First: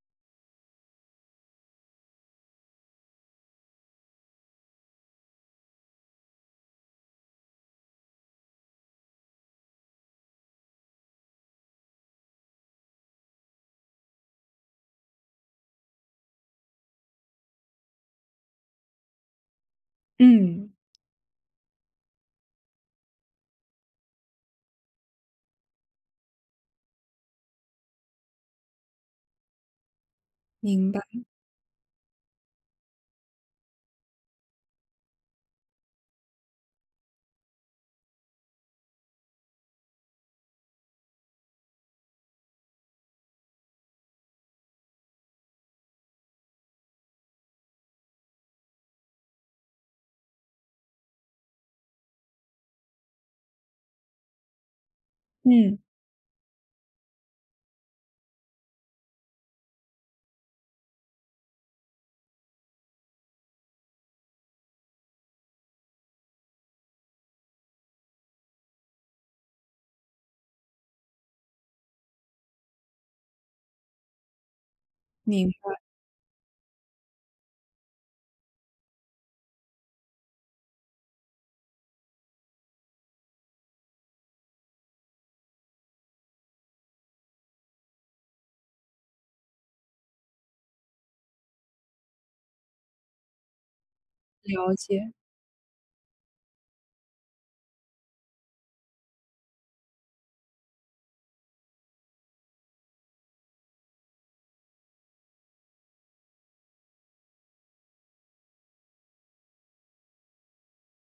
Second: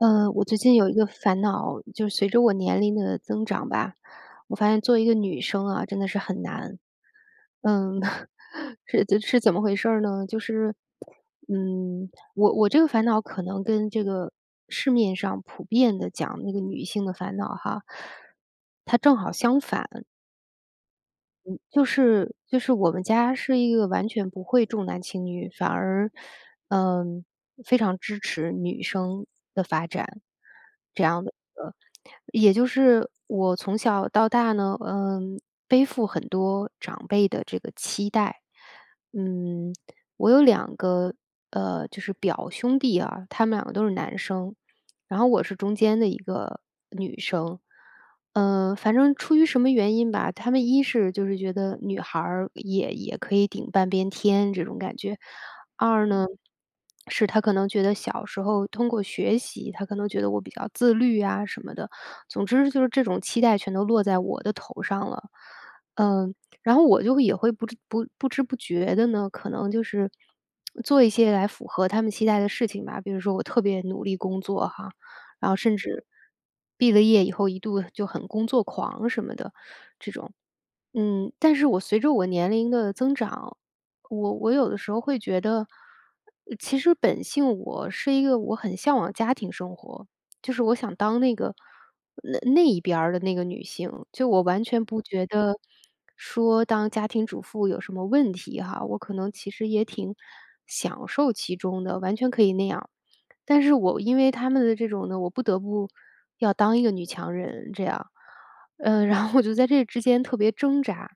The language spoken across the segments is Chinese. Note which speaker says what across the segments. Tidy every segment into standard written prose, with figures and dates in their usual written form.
Speaker 1: 我最近有一个烦恼，就是随着我年龄的增长吧，我发现做一个女生啊，真的是很难。嗯，是怎么回事儿呢？就是，嗯，我这个烦恼可能跟这个市面上普遍的讲那个女性的烦恼哈，它正好相反。
Speaker 2: 嗯，
Speaker 1: 就是我们家是一个完全不会重男轻女，反而，嗯，非常支持女生的发展，
Speaker 2: 明白，
Speaker 1: 这样的也就是我从小到大呢，背负很多长辈的这个期待。嗯，我有两个，就是表兄弟啊，他们两个都是男生，然后我是中间的一个女生。反正出于什么原因吧，他们一是就是觉得女孩儿也可以顶半边天这种感觉，
Speaker 2: 嗯，
Speaker 1: 二呢，是他可能觉得小时候通过学习，他可能觉得我比较自律啊什么的，总之就是这种期待全都落在我的头上了，嗯，然后我就也会不知不觉的呢，可能就是做一些来符合他们期待的事情吧。比如说我特别努力工作哈，然后
Speaker 2: 明
Speaker 1: 甚至毕了业以后一度就很工作狂什么的这种，但是我随着我年龄的增长，我有的时候会觉得，其实本性我是一个我很向往家庭生活，就是我想当那一边儿的那个女性，就我完
Speaker 2: 了
Speaker 1: 全不
Speaker 2: 解，
Speaker 1: 觉得说当家庭主妇有什么问题哈，我可能其实也挺享受其中的，完全可以那样。但是我因为他们的这种呢，我不得不要当一个女强人这样，然后我就在这之间特别挣扎，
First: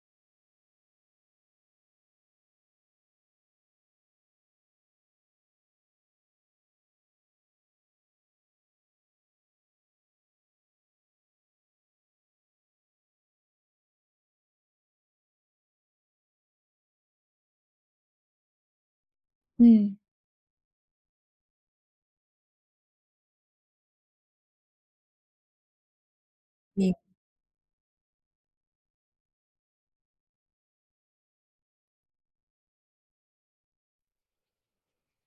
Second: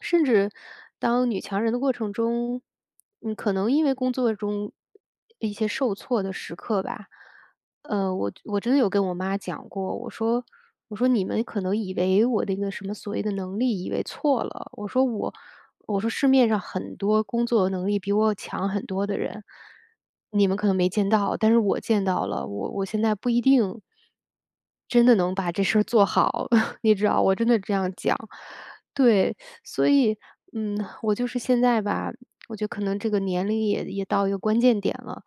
Speaker 1: 甚至当女强人的过程中，可能因为工作中一些受挫的时刻吧。我真的有跟我妈讲过，我说你们可能以为我那个什么所谓的能力，以为错了。我说市面上很多工作能力比我强很多的人，
Speaker 2: 嗯，
Speaker 1: 你们可能没见到，但是我见到了。我现在不一定真的能把这事儿做好，
Speaker 2: 明
Speaker 1: 你知道，我真的这样讲。对，所以嗯，我就是现在吧，我觉得可能这个年龄也到一个关键点了。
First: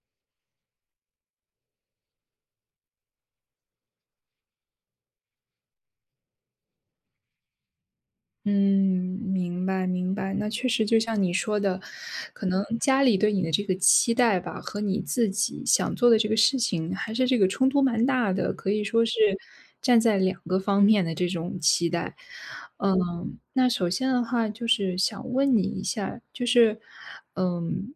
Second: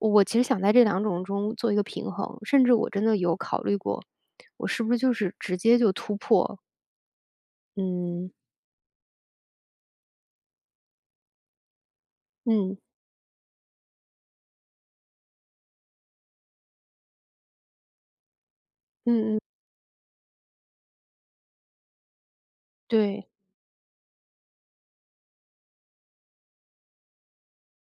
Speaker 1: 我其实想在这两种中做一个平衡，甚至我真的有考虑过，我是不是就是直接就突破。嗯，
Speaker 2: 嗯，明白明白。那确实就像你说的，可能
Speaker 1: 嗯，
Speaker 2: 家里对你的这个期待吧，和你自己想做的这个事情，还是这个冲突蛮大的，可以说是
Speaker 1: 嗯嗯，
Speaker 2: 站在两个方面的这种期待。
Speaker 1: 对，
Speaker 2: 嗯，那首先的话，就是想问你一下，就是，嗯，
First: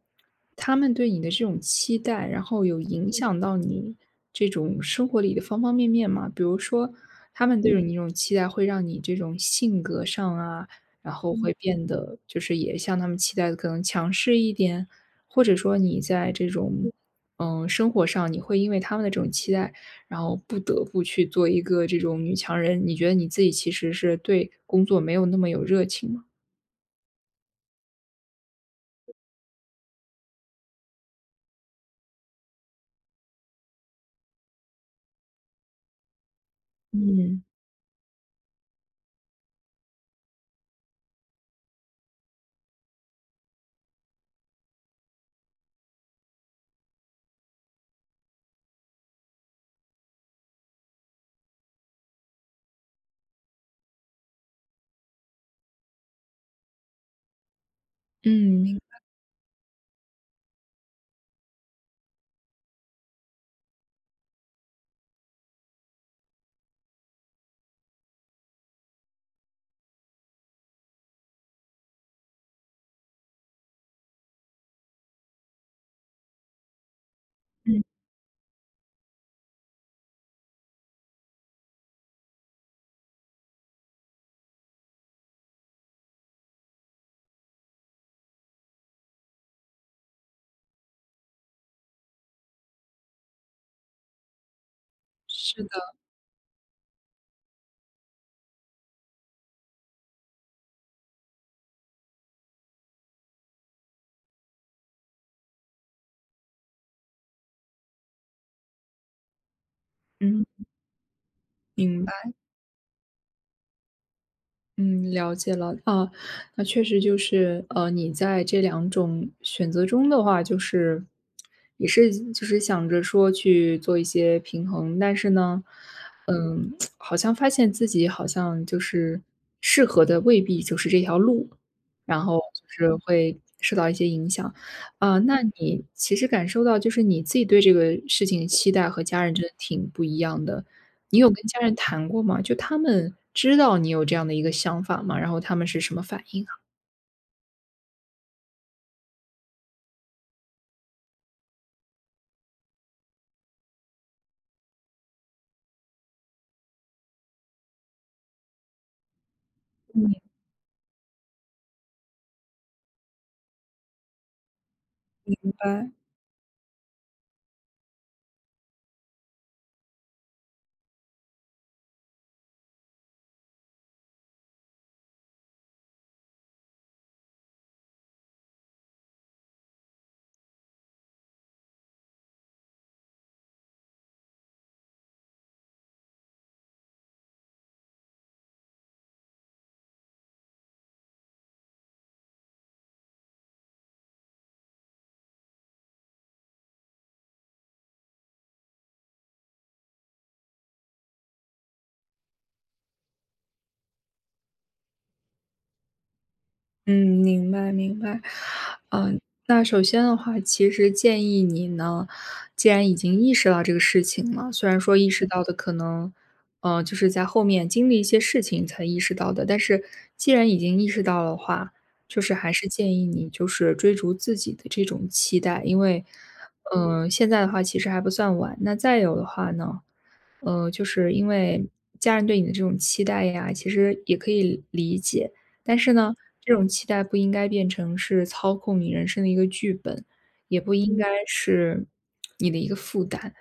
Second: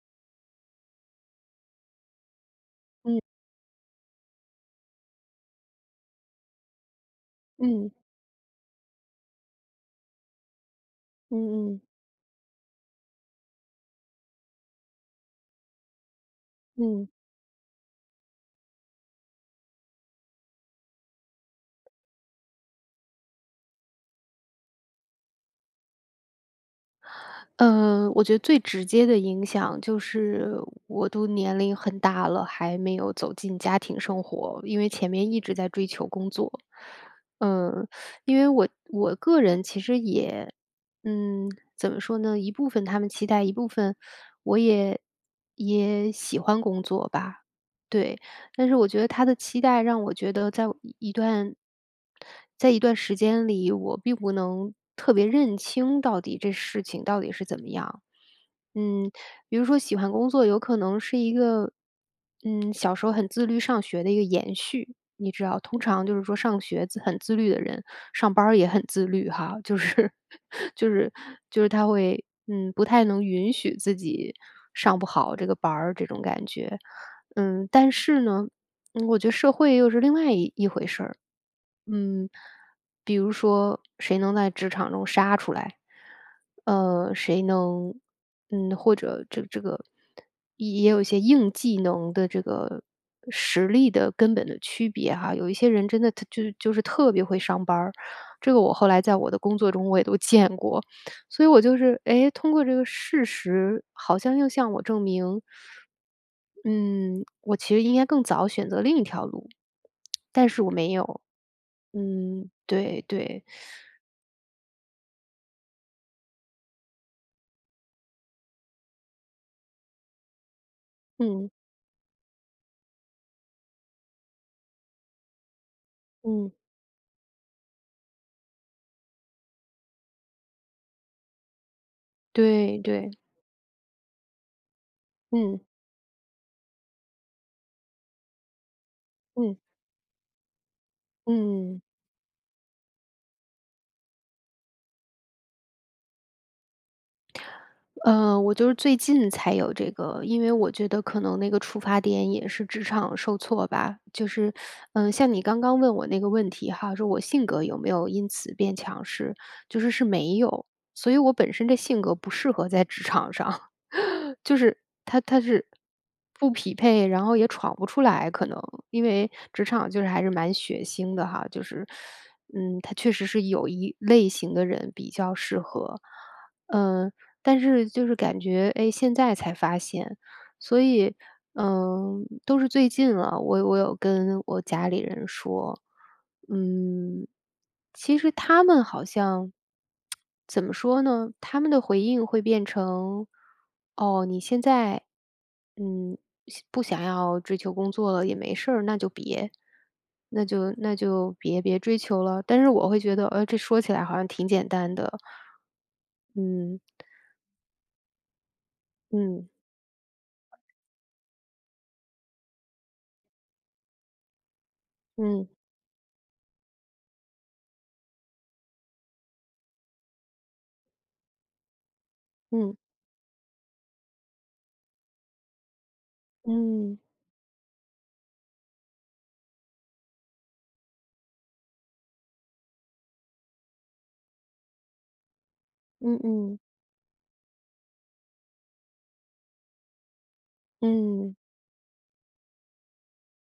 Speaker 2: 他们对你的这种期待，然后有影
Speaker 1: 嗯，
Speaker 2: 响到你这种生活里的方方面面吗？比如说，他们对
Speaker 1: 嗯，
Speaker 2: 你这种期待会让你这种性格上啊，然后会
Speaker 1: 嗯嗯，
Speaker 2: 变得就是也像他们期待的可能强势一点，或者说你在这种，
Speaker 1: 嗯。
Speaker 2: 生活上你会因为他们的这种期待，然后不得不去做一个这种女强人，你觉得你自己其实是对工作没有那么有热情吗？
Speaker 1: 我觉得最直接的影响就是我都年龄很大了，还没有走进家庭生活，因为前面一直在追求工作。
Speaker 2: 嗯。
Speaker 1: 嗯，因为我个人其实也，嗯，怎么说呢？一部分他们期待，一部分我也喜欢工作吧。对，但是我觉得他的期待让我觉得在一段时间里，我并不能特别认清到底这事情到底是怎么样。
Speaker 2: 嗯，明
Speaker 1: 嗯，比如说喜欢工作，有可能是一个，小时候很自律上学的一个延续。你知道，通常就是说上学自很自律的人，上班儿也很自律哈，就是 就是就是他会，不太能允许自己上不好这个班儿这种感觉。
Speaker 2: 嗯。
Speaker 1: 但是呢，我觉得社会又是另外一回事儿。嗯，比如说谁能在职场中杀出来，谁能，或者这个也有一些硬技能的这个实力的根本的区别哈。有一
Speaker 2: 是
Speaker 1: 些人
Speaker 2: 的，
Speaker 1: 真的他就是特别会上班儿，这个我后来在我的工作中我也都见过。所以我就是，哎，通过这个事实，好像又向我证明，嗯，我其实应该更早选择另一条路，
Speaker 2: 嗯，
Speaker 1: 但是我没有。
Speaker 2: 明白。
Speaker 1: 嗯，对对，
Speaker 2: 嗯，了解了。啊，那确实就是，你在这两种选择中的话，就是
Speaker 1: 嗯
Speaker 2: 也是就是想着说去做一些平衡，但是呢，
Speaker 1: 嗯，
Speaker 2: 嗯，好像发现自己好像就是适合的未必就是这条路，然后就
Speaker 1: 对
Speaker 2: 是
Speaker 1: 对，
Speaker 2: 会受到一些影响。啊，那
Speaker 1: 嗯
Speaker 2: 你其实感受到就是你自己对这个事情期待和家人真的
Speaker 1: 嗯
Speaker 2: 挺不一样的。你有跟家人
Speaker 1: 嗯。
Speaker 2: 谈过吗？就他们知道你有这样的一个想法吗？然后他们是什么反应啊？
Speaker 1: 我就是最近才有这个，因为我觉得可能那个出发点也是职场受挫吧。就是，像你刚刚问我那个问题哈，说我性格有没有因此变强势，就是是没有，所以我本身这性格不适合在职场上，就是他是
Speaker 2: 拜
Speaker 1: 不匹配，然后也闯不出来，可能因为职场就是还是蛮血腥的哈，就是，他确实是有一类型的人比较适合，嗯、但是就是感觉，哎，现在才发现，所以，都是最近了，我有跟我家里人说，嗯，其实他们好像怎么说呢？他们的回应会变成，哦，你现在，嗯，想不想要追求工作了也没事儿，那就别追求了。但是我会觉得，这说起来好像挺简单的，嗯。
Speaker 2: 嗯，明白明白。嗯，
Speaker 1: 嗯
Speaker 2: 那首先的话，其实建议你呢，既然已经意识到这个事情了，虽然说意识到
Speaker 1: 嗯
Speaker 2: 的可能，就是在后面经历一些事情才意识到的，但是既然已经意识到的话，就是还是
Speaker 1: 嗯
Speaker 2: 建议你就是追逐自己的这种期待，因为，
Speaker 1: 嗯
Speaker 2: 现在的话其实还不算晚。那再有的话呢，就是因为家人对你的这种期待呀，其实也可以理解。但是呢，
Speaker 1: 嗯
Speaker 2: 这
Speaker 1: 嗯
Speaker 2: 种期待不应该变成是操控你人生的一个剧本，也不应该
Speaker 1: 嗯
Speaker 2: 是你的一个负担。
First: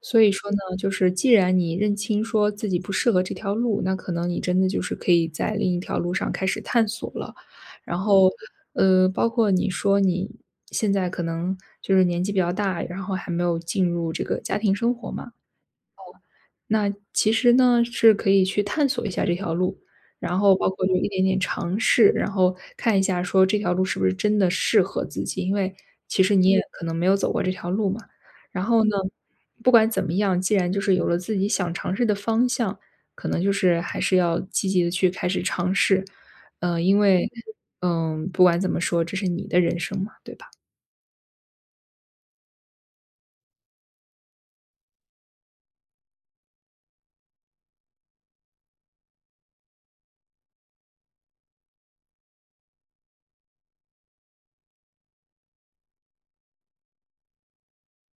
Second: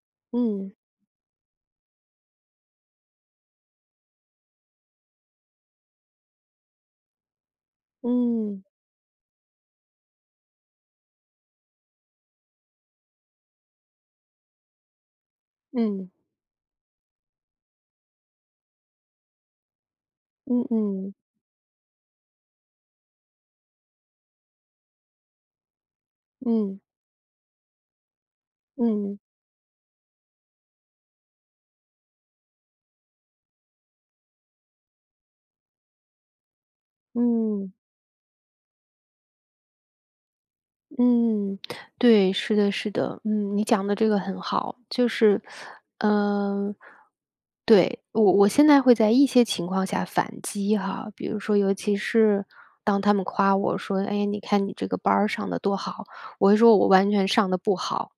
Speaker 2: 所以说
Speaker 1: 嗯
Speaker 2: 呢，就是既然你认清说自己不适合这条路，那可能你真的就是可以在另一条路上开始探索了。然后，
Speaker 1: 嗯
Speaker 2: 包括你说你现在可能就是年纪比较大，然后还没有进入这个家庭生活嘛。
Speaker 1: 嗯嗯
Speaker 2: 那其实呢，是可以去探索一下这条路，然后包括就一
Speaker 1: 嗯
Speaker 2: 点点尝试，然后看一下说这条路是不是真的适合自己，因为其实你也
Speaker 1: 嗯
Speaker 2: 可能没有走过这条路嘛。然后呢，
Speaker 1: 嗯
Speaker 2: 不管怎么样，既然就是有了自己想尝试的方向，可能就是还是要积极的去开始尝试，因为
Speaker 1: 嗯，
Speaker 2: 不管怎么说，这是你的人生嘛，对吧？
Speaker 1: 嗯，对，是的，是的，嗯，你讲的这个很好，就是，嗯、对我现在会在一些情况下反击哈，比如说，尤其是当他们夸我说，哎，你看你这个班儿上的多好，我会说我完全上的不好，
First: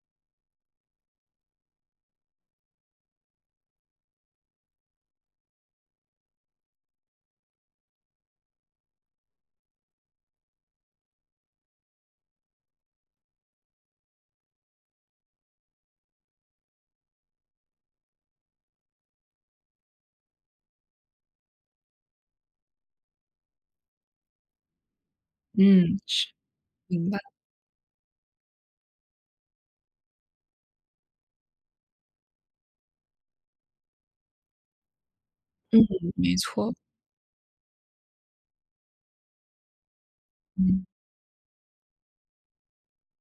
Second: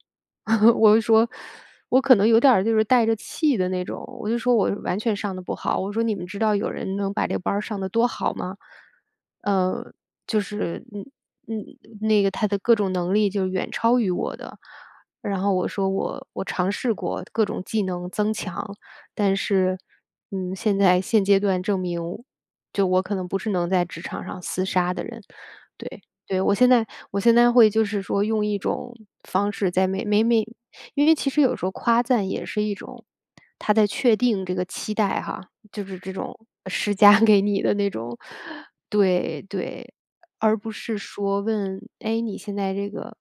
Speaker 1: 我就说，我可能有点儿就是带着气的那种，我就说我完全上的不好，我说你们知道有人能把这个班儿上的多好吗？呃，就是嗯，那个他的各种能力就是远超于我的。然后我说我尝试过各种技能增强，但是现在现阶段证明，就我可能不是能在职场上厮杀的人，
Speaker 2: 嗯，
Speaker 1: 对。
Speaker 2: 是，
Speaker 1: 对，我现在
Speaker 2: 明白，
Speaker 1: 我现在会就是说用一种方式在每每每因为其实有时候夸赞也是一种，他在确定这个期待哈，
Speaker 2: 嗯，
Speaker 1: 就是这
Speaker 2: 没
Speaker 1: 种
Speaker 2: 错，
Speaker 1: 施加给你的那种，对对，而不
Speaker 2: 嗯
Speaker 1: 是说问，哎，你现在这个，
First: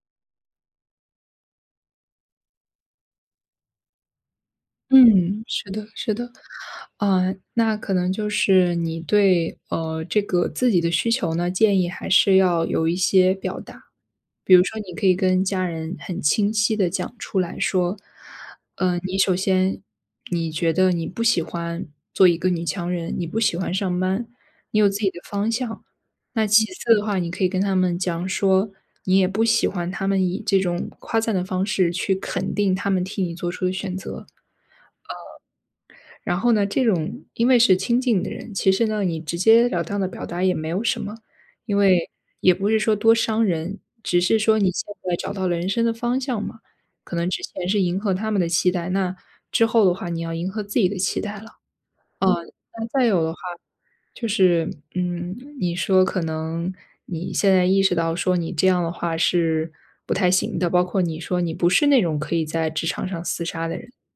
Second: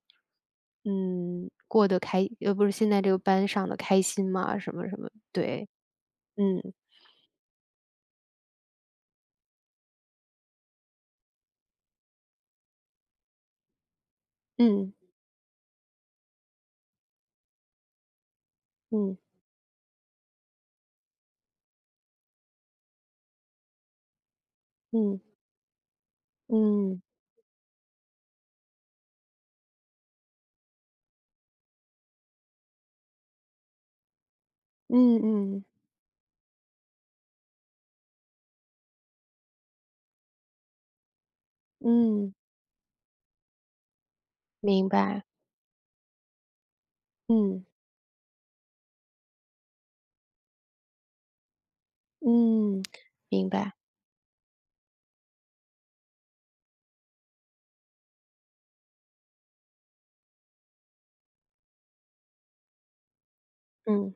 Speaker 1: 嗯，过得开，呃，不是现在这个班上的开心吗？什么什么，
Speaker 2: 嗯，
Speaker 1: 对，
Speaker 2: 是的，是的。
Speaker 1: 嗯
Speaker 2: 那可能就是你对，这个自己的需求呢，建议还是要有一些表达。比如说你
Speaker 1: 嗯
Speaker 2: 可以跟家人很清晰的讲出来说，你
Speaker 1: 嗯
Speaker 2: 首先你觉得你不喜欢做一个女强人，你不喜欢上班，你有自己的
Speaker 1: 嗯
Speaker 2: 方向。那其次
Speaker 1: 嗯
Speaker 2: 的话，你可以跟他们讲说，你也不喜欢他们以这种夸赞的方式去肯定他们替你做出的选择。
Speaker 1: 嗯嗯
Speaker 2: 然后呢，这种因为是亲近的人，其实呢，你直截了当的表达也没有什么，因为
Speaker 1: 嗯，
Speaker 2: 也不是说多伤人，只是说你现
Speaker 1: 明
Speaker 2: 在
Speaker 1: 白，
Speaker 2: 找到了人生的方向嘛。可能之
Speaker 1: 嗯。
Speaker 2: 前是迎合他们的期待，那之后的话你要迎合自己的期待了。呃，
Speaker 1: 嗯，
Speaker 2: 那再有的话，
Speaker 1: 明白，
Speaker 2: 就是，嗯，你说可能你现在意识到说你这样的话是不太行的，包括你说你不是那种可以在职场上厮杀的人。
Speaker 1: 嗯，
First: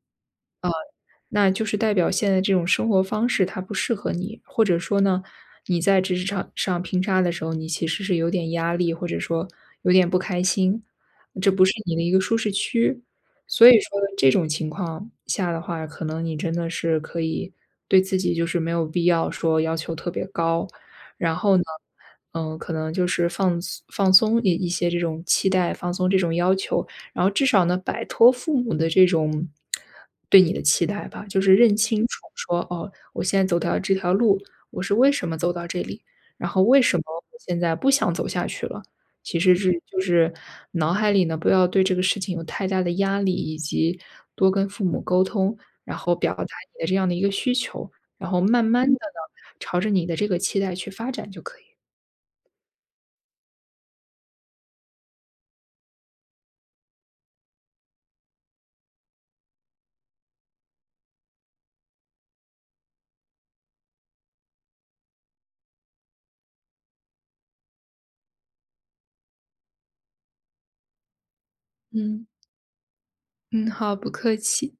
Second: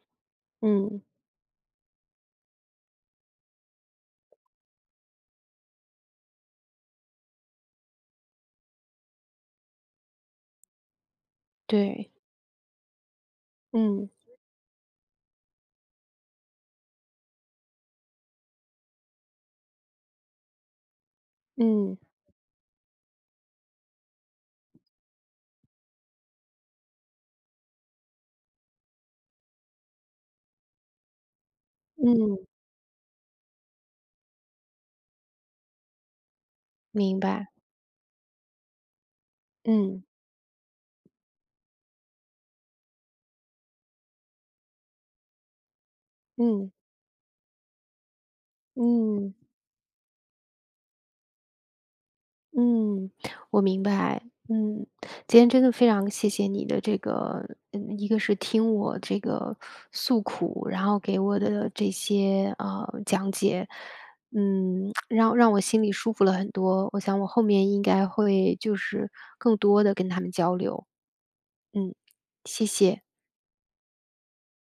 Speaker 1: 嗯，
Speaker 2: 那就是代表现在这种生活方式它不适合你，或者说呢，你在职场上拼杀的时候，你其实是有点压力，或者说有点不开心，这不是你的一
Speaker 1: 对，
Speaker 2: 个舒适区。所以说
Speaker 1: 嗯，
Speaker 2: 这种情况下的话，可能你真的是可以对自己就是没有必要说要求特别高，然后呢，
Speaker 1: 嗯，
Speaker 2: 嗯，可能就是放松放松一些这种期待，放松这种要求，然后至少呢，摆脱父母的这种对你的期待吧，就是认清楚
Speaker 1: 嗯，
Speaker 2: 说，哦，我现在走到这条路，我是为什么走到这里，然后为什么
Speaker 1: 明
Speaker 2: 我
Speaker 1: 白，
Speaker 2: 现在不想走下去了。其实是就
Speaker 1: 嗯，
Speaker 2: 是脑海里呢，不要对这个事情有太大的压力，以及多跟父母沟通，然后表达
Speaker 1: 嗯，
Speaker 2: 你的这样的一个需求，然后慢慢的
Speaker 1: 嗯，
Speaker 2: 呢，朝着你的这个期待去发展就可以。
Speaker 1: 嗯，我明白，嗯，今天真的非常谢谢你的这个，一个是听我这个诉苦，然后给我的这些讲解，让我心里舒服了很多，我想我后面应该会就是更多的跟他们交流，嗯，
Speaker 2: 嗯
Speaker 1: 谢谢。
Speaker 2: 嗯，好，不客气。